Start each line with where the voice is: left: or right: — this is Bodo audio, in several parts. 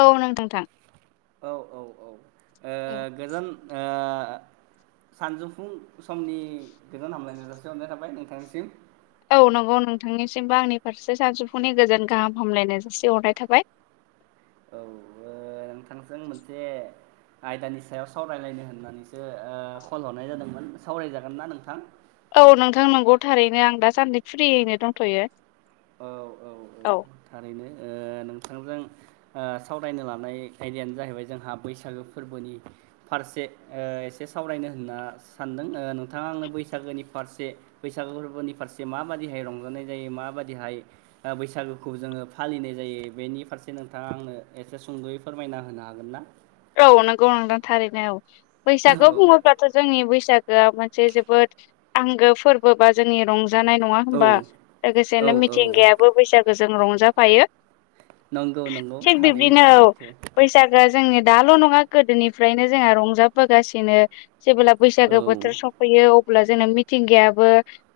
left: औ नोंथां थां
right: औ औ औ ओ
left: औ
right: गोजान ओ ओ सानजौफुं समनि गोजोन हामलायनाय जासि हरनाय थाबाय नोंथांनिसिम।
left: औ नंगौ नोंथांनिसिमबो आंनि फारसे सानसौफुनि गोजोन गाहाम हामलायनाय जासि हरनाय थाबाय।
right: [inaudible] औ ओ नोंथांजों मोनसे आयदानि सायाव सावरायलायनो होननानैस सो ओ कल हरनाय जादोंमोन। सावराय जागोन ना नोंथां?
left: औ नोंथां नोंगौ थारैनो आं दासान्दै फ्रियैनो दंथ'यो।
right: औ औ औ थारैनो ओ नोंथांजों ओ सावरायनो लानाय आयदायानो जाहैबाय जोंहा बैसागो फोरबोनि फारसे ओ एसे सावरायनो होनना सानदों ओ नोंथाङा आंनो बैसागोनि फारसे बैसागो फोरबोनि फारसे माबादि हे रंजानाय जायो मा बाद दिहाय ओ बैसागोखौ जोङो फालिनाय जायो बेनि फारसे नोंथाङा आंनो एसे सुंद'यै फोरमाय ना होनो हागोन ना?
left: औ नोंगौ नोंथां थारैनो औ बैसागु
right: औ
left: बुङोब्लाथ' जोंनि बैस सागोआ मोनसे जोबोद आंगो फोरबो बा जोंनि रं जानाय नङा
right: औ
left: होमबा
right: औ
left: लोगोसेनो
right: औ
left: मिथिंगायाबो बैसागोजों रंजाफायो।
right: नंगौ नंगौ
left: थिग
right: थारैनो
left: बिब्दिनो औ
right: सैथो
left: बैसागो जोंनि दाल' नङा गोदोनिफ्रायनो जोंहा रंजाबोगासिनो। जेबोला
right: औ
left: बैसागो बोथोर सफैयो अब्ला जोंना मिथिंगायाबो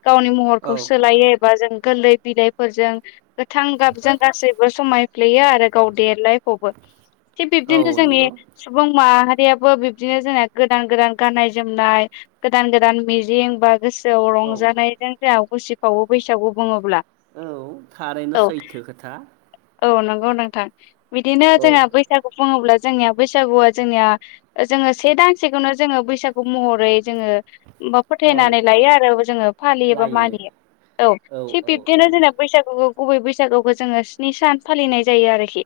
left: गावनि
right: औ
left: महरखौ सोलायो एबा जों गोरलै बिलायफोरजों गोथां गाबजों गासैबो समाय फ्यो आरो गाव देलायफबो। थिग
right: औ
left: बिब्दिनो जोंनि
right: नंगौ
left: सुबुं माहा रियाबो बिबदिनो जोंना गोदान गोदान गाननाय जोमनाय गोदान गोदान मिजिं बा गोसोआव
right: औ
left: रंजानायजों जोंहा उसिफावो बैसागु बुङोब्ला।
right: औ थारैनो
left: औ
right: सैथो खोथा।
left: औ नोंगौ नोंथां। बिदिनो
right: औ।
left: जोंहा बैसागु बुङोब्ला जोंनिया बैसागुआ जोंनिया जोङो से दानसेखौनो जोङो बैसागु महरै जोङो बा
right: औ
left: फोथायनानै लायो आरो जोङो फालियो बा
right: लायो
left: मानियो। औ थिग बिब्दिनो जोंना बैसागु गुबै बैसागुखौ जोङो स्नि सान फालिनाय जायो आरोखि।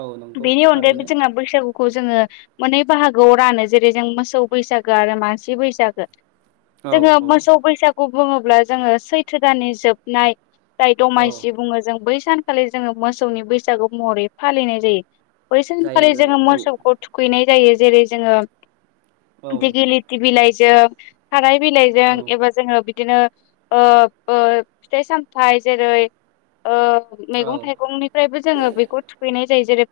right: औ नंगौ
left: बेनि अनगायैबो
right: थारैनो।
left: जोंहा बैसागुखौ जोङो मोननै बाहागोआव रानो। जेरै जों मोसौ बैसागो आरो मानसि बैसागो।
right: औ
left: जोङो
right: औ
left: मोसौ बैसागु बुङोब्ला जोङो सैथो दाननि जोबनाय जाय
right: औ
left: दमासि बुङो जों बै सानखालि जोङो मोसौनि बैसागु महरै फालिनाय जायो।
right: जायो
left: खालि जोङो
right: जायो
left: मोसौखौ थुखैनाय जायो जेरै जोङो
right: औ
left: दिगिलिति बिलाइ जों थाराय बिलाइजों
right: औ
left: एबा जोङो बिदिनो ओ ओ फिथाइ-सामथाइ जेरै ओ
right: औ
left: मैगं-थाइगंनिफ्रायबो जोङो बेखौ थुखैनाय जायो। जेरै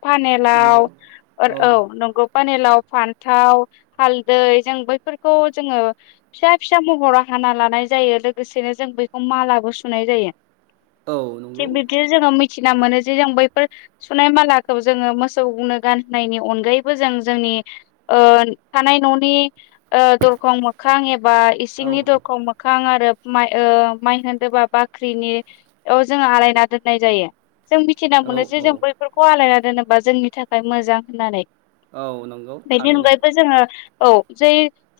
right: नंगौ
left: फानेलाव ओर औ नंगौ पानिलाव फान्थाव, हालदै जों बैफोरखौ जोङो फिसा फिसा महराव हाना लानाय जायो लोगोसेनो जों बैखौ मालाबो सुनाय जायो
right: औ नंगौ
left: थिग बिब्दिनो जोङो मै थिना मोनो जे जों बैफोर सुनाय मालाखौ जोङो मोसौ नो गानहोनायनि अनगायैबो जों जोंनि थानाय न'नि ओ दरखं मोखां एबा
right: औ
left: इसिंनि दरखं मोखां आरो माइ ओ माइ होनदोबा बाख्रिनि अ जोङो आलायना दोननाय जायो जों मिथिना
right: औ
left: मोनो जे जों
right: औ।
left: बैफोरखौ आलायना दोनोबा जोंनि थाखाय मोजां होननानै
right: औ नंगौ
left: बेनि
right: थारैनो
left: अनगायैबो जोङो औ जै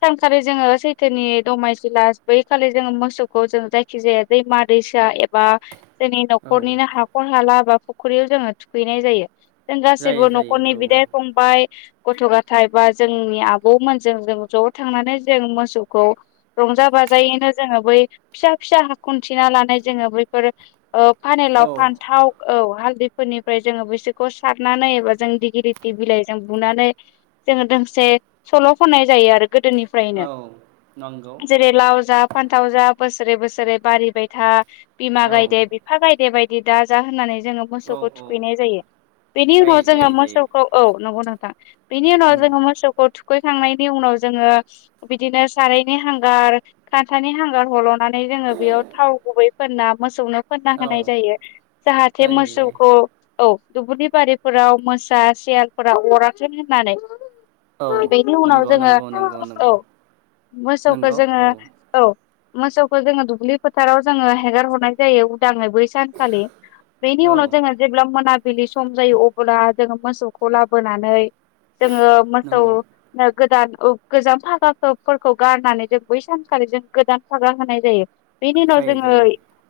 left: सानखालि जोङो सैथोनि दमायसि लास बैखालि जोङो मोसौखौ जों जायखि जाया दैमा-दैसा एबा जोंनि
right: औ
left: न'खरनिनो हाखर-हाला बा फुख्रियाव जोङो थुखैनाय जायो जों गासैबो
right: जायो
left: नि
right: जायो
left: बिदाय-फंबाय गथ' गथाय बा जोंनि आबौमोनजों जों ज' थांनानै जों मोसौखौ रंजा बाजायैनो जोङो बै फिसा फिसा हाखन्थिना लानाय जोङो बैफोर औ
right: औ
left: फानलाव फानथाव औ हालदैफोरनिफ्राय जोङो बिसोरखौ सारनानै एबा जों दिगिलिथि बिलाइजों बुनानै जोङो दोंसे सल' खननाय जायो आरो गोदोनिफ्रायनो
right: औ नंगौ
left: जेरै लाव जा फान्थाव जा बोसोरै बोसोरै बारिबाय था बिमा
right: औ
left: गायदे बिफा गायदे बायदि दा जा होननानै जोङो
right: औ
left: मोसौखौ
right: औ
left: थुखैनाय जायो बेनि उनाव
right: जायो
left: जोङो
right: जायो जायो
left: मोसौखौ औ नंगौ नोंथां बिनि उनाव जोङो मोसौखौ थुखैखांनायनि उनाव जोङो बिदिनो सारायनि हांगार खान्थानि हांगार हल'नानै जोङो बेयाव थाव गुबैफोनना मोसौनो फोनना होनाय
right: औ
left: जायो जाहाथे
right: जायो जायो।
left: मोसौखौ औ दुबुलि बारि फोराव मोसा सियालफोराव अराखै होननानै
right: औ
left: बेनि उनाव
right: नंगौ
left: जोङो
right: नंगौ नंगौ
left: औ
right: नंगौ
left: मोसौखौ
right: नंगौ
left: जोङो
right: औ
left: औ मोसौखौ जोङो दुब्लि फोथाराव जोङो हेगार हरनाय जायो दाङै बै सानखालि बेनि उनाव
right: औ
left: जोङो जेब्ला मोनाबिलि सम जायो अब्ला जोङो मोसौखौ लाबोनानै जोङो
right: नंगौ
left: मोसौनो गोदान गोजाम फागाफोरखौ गारनानै जों बै सानखालि जों गोदान भागा होनाय जायो बेनि उनाव
right: जायो
left: जोङो
right: जायो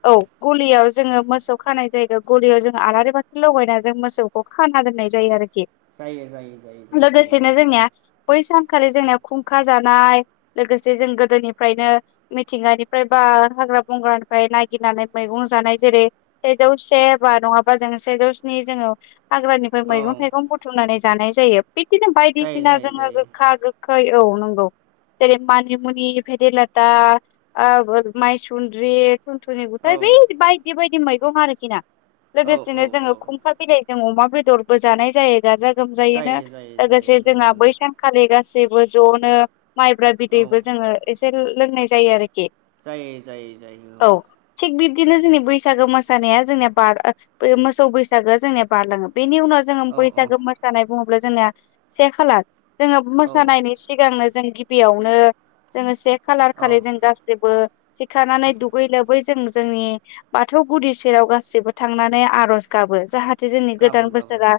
left: औ गलियाव जोङो मोसौ खानाय जायगाव गलियाव जोंङो आलारि बाथि लगायना जों मोसौ खाना दोननय जायो आरोखि
right: जायो जायो जायो जायो औ
left: लोगोसेनो जोंनिया बै सानखालि जोंनिया खुंखा जानाय लोगोसे जों गोदोनिफ्रायनो मिथिंगानिफ्राय हाग्रा बंग्रानिफ्राय नायगिरनानै मैगं जानाय जेरै सेजौ से बा नङाबा जोङो सेजौ स्नि जोङो हाग्रानिफ्राय
right: औ
left: मैगं थाइगं बुथुमनानै जानाय जायो बिदिनो
right: जायो
left: बायदिसिना
right: जायो
left: जोङो
right: जायो
left: गोखा गोखै औ नंगौ जेरै मानिमुनि भेदेलता मायसुन्द्रि थुनथुनि गुथाय बै
right: औ
left: बायदि बायदि मैगं आरोखि ना
right: औ औ
left: लोगोसेनो जोङो
right: औ
left: खुंखा जों अमा बेदरबो जानाय जायो गाजा गोमजायैनो
right: जायो जायो जायो
left: लोगोसे
right: जायो
left: जोंहा बै सानखालि गासिबो ज'नो माइब्रा
right: औ
left: बिदैबो जोङो एसे लोंनाय जायो आरोखि
right: जायो जायो जायो औ
left: बिदिनो जोंनि बैसागो मोसानाया जोंनिया बार मोसौ बैसागोआ जोंनिया बारलाङो बेनि उनाव जोङो
right: औ
left: बैसागो मोसानाय बुङोब्ला जोंनिया से खालार जोङो
right: औ
left: मोसानायनि सिगांनो जों गिबियावनो जोङो से खालार खालि
right: औ
left: जों गासिबो सिखारानानै दुगै लोबै जों जोंनि बाथौ गुदि सेराव गासिबो थांनानै आर'ज गाबो जाहाथे जोंनि गोदान
right: गाबो गाबो
left: बोसोरा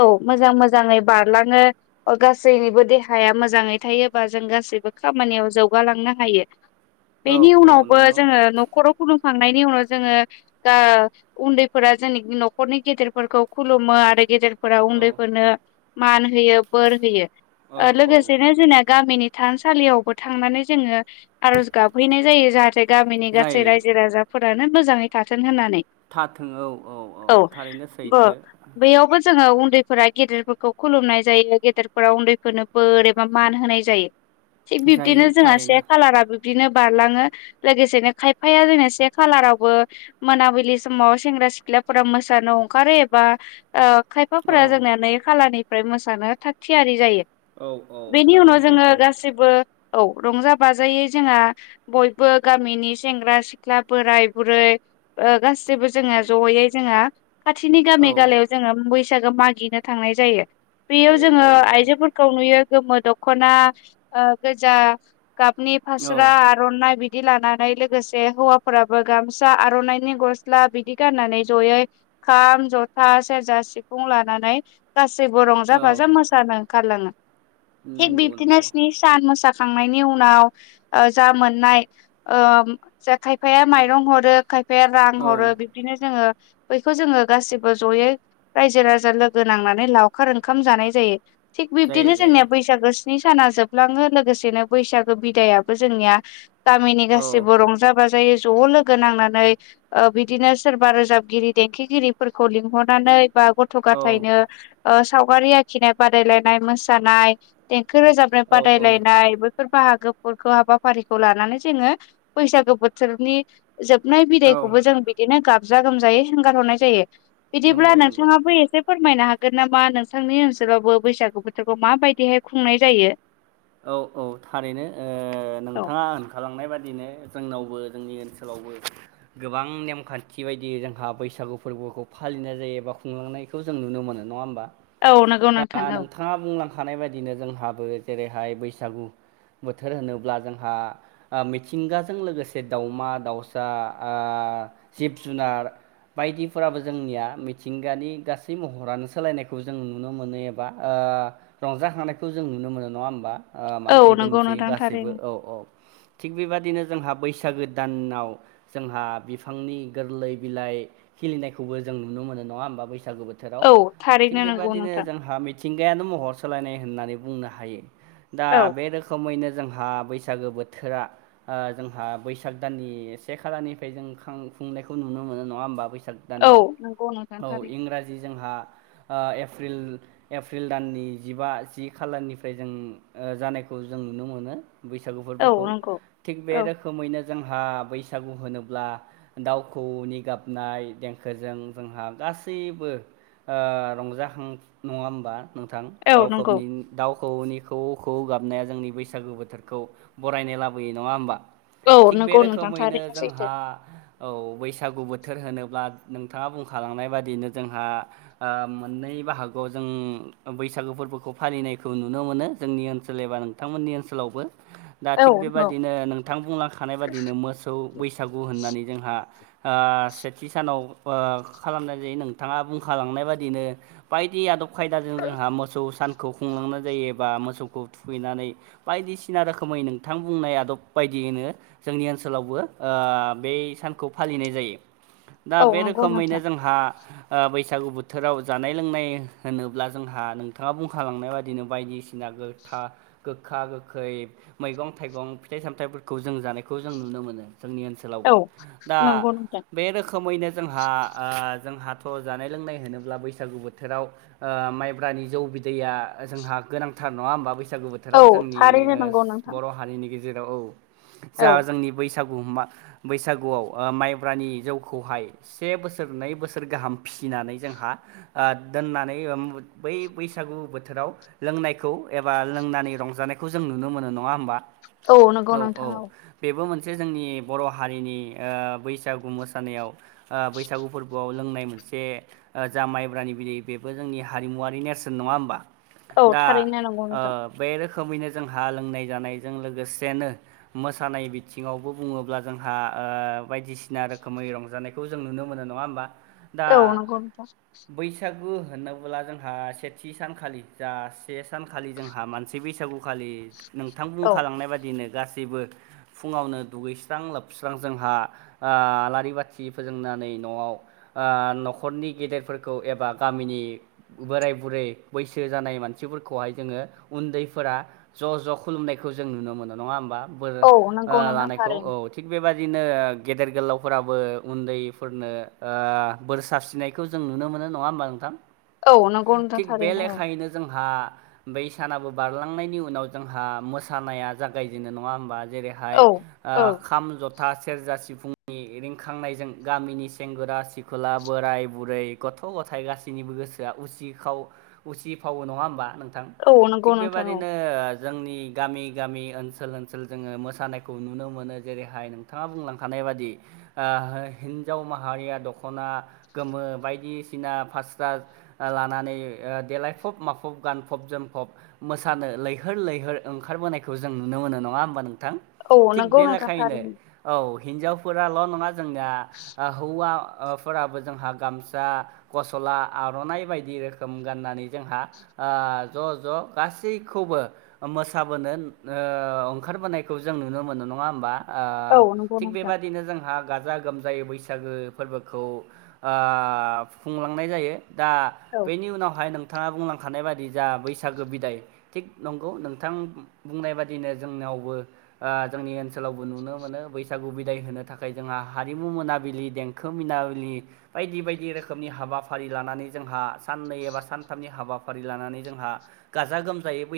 left: औ मोजां मोजाङै बारलाङो गासैनिबो देहाया मोजाङै थायोबा जों गासैबो खामानियाव जौगालांनो हायो
right: औ
left: बेनि
right: औ
left: उनावबो
right: नंगौ
left: जोङो न'खराव खुलु मखांनायनि उनाव जोङो उन्दैफोरा जोयनोखि नखरनि गेदेर फोरखौ खुलुमो आरो गेदेरफोरााव
right: औ
left: उन्दैफोरनो मान होयो बोर होयो
right: औ
left: लोगो
right: औ
left: लोगोसे नो जोंना गामिनि थानसालियावबो थांनानै जोङो आरज गाबहैनाय जायो। जाहाथे गामिनि गासै
right: जायो
left: रायजो राजाफोरानो मोजाङै थाथों होननानै।
right: थाथों औ औ औ थारैनो सै
left: बेैयावबो जोङो उन्दैफोरा गेदेरफोरखौ खुलुमनाय जायो गेदेरफोरा उन्दैफोरनो बोर एबा मान होनाय जायो। थिग
right: जायो
left: बिब्दिनो जोंहा
right: थारैनो
left: से खाालाराबो बिदिनो बारलाङो लोगोसेनो खायफाया जोंना से खालारावबो मोनाबिलि समाव सेंग्रा सिख्ला फोरा मोसानो अंखारो एबा खायफाफोरा
right: औ
left: जोंनाया नै खालानिफ्राय मोसानो थाग थियारि जायो।
right: औ औ
left: बेनि उनाव
right: थारैनो
left: जोङो
right: सैथो
left: गासैबो औ रंजा बाजायै जोंहा बयबो गामिनि सेंग्रा सिख्ला बोराय बुरै गासैबो जोङो जयै जोङा खाथिनि गामि
right: औ
left: गालायाव जोङो बैसागो मागिनो थांनाय जायो। बेयाव
right: जायो
left: जोङो
right: जायो जायो
left: आइजोफोरखौ नुयो गोमो दखना गोजा गाबनि फास्रा
right: औ
left: आर'नाय बिमा दानाय लोगोसे हौवाफोराबो गामसा आर'नाइनि गस्ला बिदि गाननानै जयै खाम जथा सेरजा सिफुं लानानै गासैबो रंजा
right: औ
left: बाजा मोसानो ओंखारलाङो। थिग
right: नंगौ
left: बिबदिनौ
right: नंगौ
left: सान मोसा खां खांनायनि उनाव जा मोननाय खायफाया माइरं हरो खायफाया रां
right: औ
left: हरो बिब्दिनो जोङो बैखौ जोङो गासिबो जयै रायजो राजा लोगो नांनानै लावखार ओंखाम जानाय जायो। थिक
right: जायो
left: बिबदिनो
right: जायो
left: जोंनिया बैसागो स्नि साना जोबलाङो लोगोसेनो बैसागो बिदायाबो जोंनिया गामिनि
right: औ
left: गासिबो रंजा बाजायै ज' लोगो नांनानै बिदिनो सोरबा रोजाबगिरि देंखोगिरिफोरखौ लिंहरनानै बा गथ'
right: औ
left: गाथायनो सावगारि आखिनाय बादायलायनाय मोसानाय थाखो रोजाबनाय
right: औ औ
left: बादायलायनाय बैफोर बाहागो फोरखौ हाबाफारिखौ लानानै जोंङो बैसागो बोथोरनि जोबनाय
right: औ
left: बिदैखौबो जों बिदिनो गाबजा गोमजायै हगार हरनाय जायो। बिदिब्ला
right: नंगौ नंगौ
left: नोंथांङाबो एसे फोरमायनो हागोन हागोन नामा नोंथांनि ओनसोलावबो बैसागु बोथोरखौ माबायदिहाय खुंनाय जायो।
right: औ औ थारैनो
left: औ
right: नोंथांङा होनखालांनाय बादिनो जोंनावबो जोंनि ओनसोलावबो गोबां नेमखान्थि बायदि जोंहा बैसागु फोरबोखौ फालिनाय जायो एबा खुंलांनायखौ जों नुनो मोनो नंङा होमबा?
left: औ नोंगौ नों नोंथां औ
right: थाखाखानाय बायदिनो जोंहाबो जेरैहाय बैसागु बोथोर होनोब्ला जोंहा मिथिंगाजों लोगोसे दाउमा दाउसा ओ जिब जुनार बायदिफोराबो जोंनिया मिथिंगानि गासै महरानो सोलायनायखौ जों नुनो मोनो एबा ओ ओ रंजाखांनायखौ जों नुनो मोनो नङा आ
left: औ
right: मानसि
left: नंगौ
right: दुमसि
left: नोंथां थारैनो
right: औ औ थिग बेबायदिनो जोंहा बैसागो दानाव जोंहा बिफांनि गोरलै बिलाइ खिलिनायखौबो जों जों नुनो मोनो नंङा होमबा बै बैसागु बोथोराव
left: औ
right: थिग
left: थारैनो नंगौ
right: बेबादिनो
left: नोंथां
right: जोंहा मिथिंगायानो महर सोलायनाय होननानै बुंनो हायो। दा
left: औ
right: बे रोखोमैनो जोंहा बैसागो बोथोरा जोंहा बैसाग दाननि से खालानिफ्राय जों खुफुंनायखौ नुनो मोनो नंङा होमबा बैसाग
left: औ
right: दानाव
left: नंगौ नोंथां
right: औ
left: थारैनो
right: इंराजि जोंहा एप्रिल दाननि जिबा जि खालारनिफ्राय जों जानायखौ जों नुनो मोनो बैसागु
left: औ
right: फोरबोखौ
left: नंगौ
right: थिग बे
left: औ
right: रोखोमैनो जों जोंहा बैसागु होनोब्ला दाउखौनि गाबनाय देंखोजों जोंहा गा गासैबो रंजाखां नंङा होमबा नोंथां
left: औ नंगौ
right: दाउबनि दाउ। खौनि खौ खौ गाबनाया जोंनि बैसागु बोथोरखौ बरायनाय लाबोयो नंङा होमबा।
left: औ
right: थिग बे
left: नंगौ नोंथां
right: रोखोमैनो
left: थारैनो सैथो
right: जोंहा औ बैसागु बोथोर। बोथोर होनोब्ला नोंथांङा बुंखालांनाय बायदियैनो जोंहा मोननै बाहागोआव जों। बैसागु फोरबोखौ फालिनायखौ नुनो मोनो जोंनि ओनसोल एबा नोंथांमोननि ओनसोलावबो। दा
left: औ
right: थिग
left: नंगौ
right: बेबायाददिनो नोंथां बुंलांखानाय बादिनो मोसौ बैसागु होननानै जोंहा। सेथि सानाव खालामनाय जायो नोंथाङा बुंखालांनाय बादिनो बायदि आदब खायदाजों जोंहा मोसौ सान खुंलांनाय जायोबा मोसौखौ थुखैनानै बायदिसिना रोखोमै नोंथां बुंनाय आदब बायदियैनो। जोंनि ओनसोलावबो ब सानखौ फालिनाय जायो। दा
left: औ
right: बे
left: नंगौ
right: रोखोमैनो
left: नोंथां
right: जोंहा बैसागु बोथोराव जानाय लोंनाय होनोब्ला जोंहा नोंथांङा बुंखालांनो बायदिनो बायदिसिना गो गोखा गोखै मैगं थाइगं फिथाइ सामथायफोरखौ। जों जानायखौ जों नुनो मोनो। जोंनि ओनसोलावबो
left: औ
right: दा
left: नंगौ नोंथां
right: बे रोखोमैनो जोंहा जोंहा। थय जानाय लोंनाय होनोब्ला बैसागु बोथोराव माइब्रानि जौ बिदैया। जोंहा गोनांथार नंङा होमबा बैसागु
left: औ
right: बोथोराव जोंनि
left: थारैनो नंगौ नोंथां
right: बर' हारिनि गेजेराव औ। जा
left: औ
right: जोंनि बै। बैसागुआव माइब्रानि जौखौहाय से बोसोर नै बोसोर गाहाम फि फिसिनानै जोंहा दोननानै बै बैसागु बोथोर बोथोराव लोंनायखौ एबा लोंनानै रंजानायखौ जों नुनो मोनो नंङा होमबा?
left: औ नंगौ नोंथां औ।
right: मोनसे जोंनि बर' हारिनि बैसागु मोसानायाव बैसागु फोरबोआव लोंनाय मोनसे। से जा माइब्रानि बिलै बेबो जोंनि हारिमुवारि नेरसोन नंङा होमबा?
left: औ
right: दा
left: थारैनो नंगौ नोंथां
right: बे रोखोम रोखोमैनो जोंहा लोंनाय जानायजों लोगोसेनो मोसानाय बिथिङावबो बुङोब्ला जोंहा। बायदिसिना रोखोमै रंजानायखौ जों नुनो मोनो नङा होमबा? दा
left: औ नंगौ नोंथां
right: बैसागो होनबोला जोंहा सेथि सानखालि जा से सानखालि जोंहा मानसि बैसागोखालि नोंथां
left: औ
right: बुंखालांनाय बायदिनो गासैबो फुङावनो दुगैस्रां लोबस्रां जोंहा आलारि बाथिफोरजोंनो न'आव न'खरनि गेदेरफोरखौ एबा गामिनि बोराय बुरै बैसो सो जानाय मानसिफोरखौहाय जोङो उन्दैफोरा ज' ज' खुलुमनायखौ जों नुनो मोनो नङा होमबा? बोर
left: औ नंगौ नोंथां
right: लानायखौ औ
left: थारैनो
right: थिग बेबायदि बिदिनो गेदेर गोलावफोराबो उन्दैफोरनो बोर सारस्रिनायखौ जों नुनो मोनो। नङा होमबा नोंथां?
left: औ नोंगौ नंगो नोंथां थारैनो औ
right: नो जोंहा बै सानाबो बारलांनायनि उनाव जोंहा मोसानाया जागायजेनो नङा होमबा? जेरैहाय
left: औ
right: खाम, जथा जथा सेरजा सिफुंनि रिंखांनायजों गामिनि सेंगोरा सिखला बोराय बुरै गथ गथ' गथाय गासैनिबो गोसोआ उसि उसिफावो नङा होमबा नों
left: औ
right: थिग
left: नंगौ नोंथां औ
right: बेबायदिनो जोंनि गामि गामि ओनसोल ओनसोल जोङो मोसानायखौ नुनो मोनो जेरैहाय नोंथाङा बुंलांखानाय। हिनजाव माहारिया दख'ना गोमो बायदिसिना फास्रा। लानानै देलायफब माफब गानफब जोमफब मोसानो लैहोर लैहोर ओंखारबोनायखौ जों नुनो मोनो। नाडा होमबा नोंथां
left: औ
right: बे
left: नंगौ
right: दिन
left: नोंथां
right: खालैनो
left: थारैनो
right: औ। हिन्जावफोराल' नङा जोंना हौवा। फोराबो जोंहा गामसा गसला आर'नाइ बायदि रोखोम। रोखोम गाननानै जोंहा ओ ज' ज' गासैखौबो मोसाबोनो ओ ओंखारबोनायखौ जों नुनो मोननाय ना होनबा ओ
left: औ नंगौ
right: थिग
left: नोंथां
right: बेबदिनो जोंहा गाजा गोमजायै बैसागो फोरबोखौ खुंलांनाय जायो दा
left: औ
right: बेनि उनावहाय नोंथाङा बुंनां खानाय बादि जा बैसागो बिदाय थिग नंगौ नोंथां बुंनाय बादिनो जोंनावबो जोंनि ओनसोलावबो नुनो मोनो बैसागो बिदाय होनो थाखाय जोंहा हारिमु मोनाबिलि देंखो मोनाबिलि बायदि बायदि रोखोमनि हाबाफारि लानानै जोंहा साननै एबा सानथामनि हाबाफारि लानानै जोंहा गाजा गोमजायै बैसागो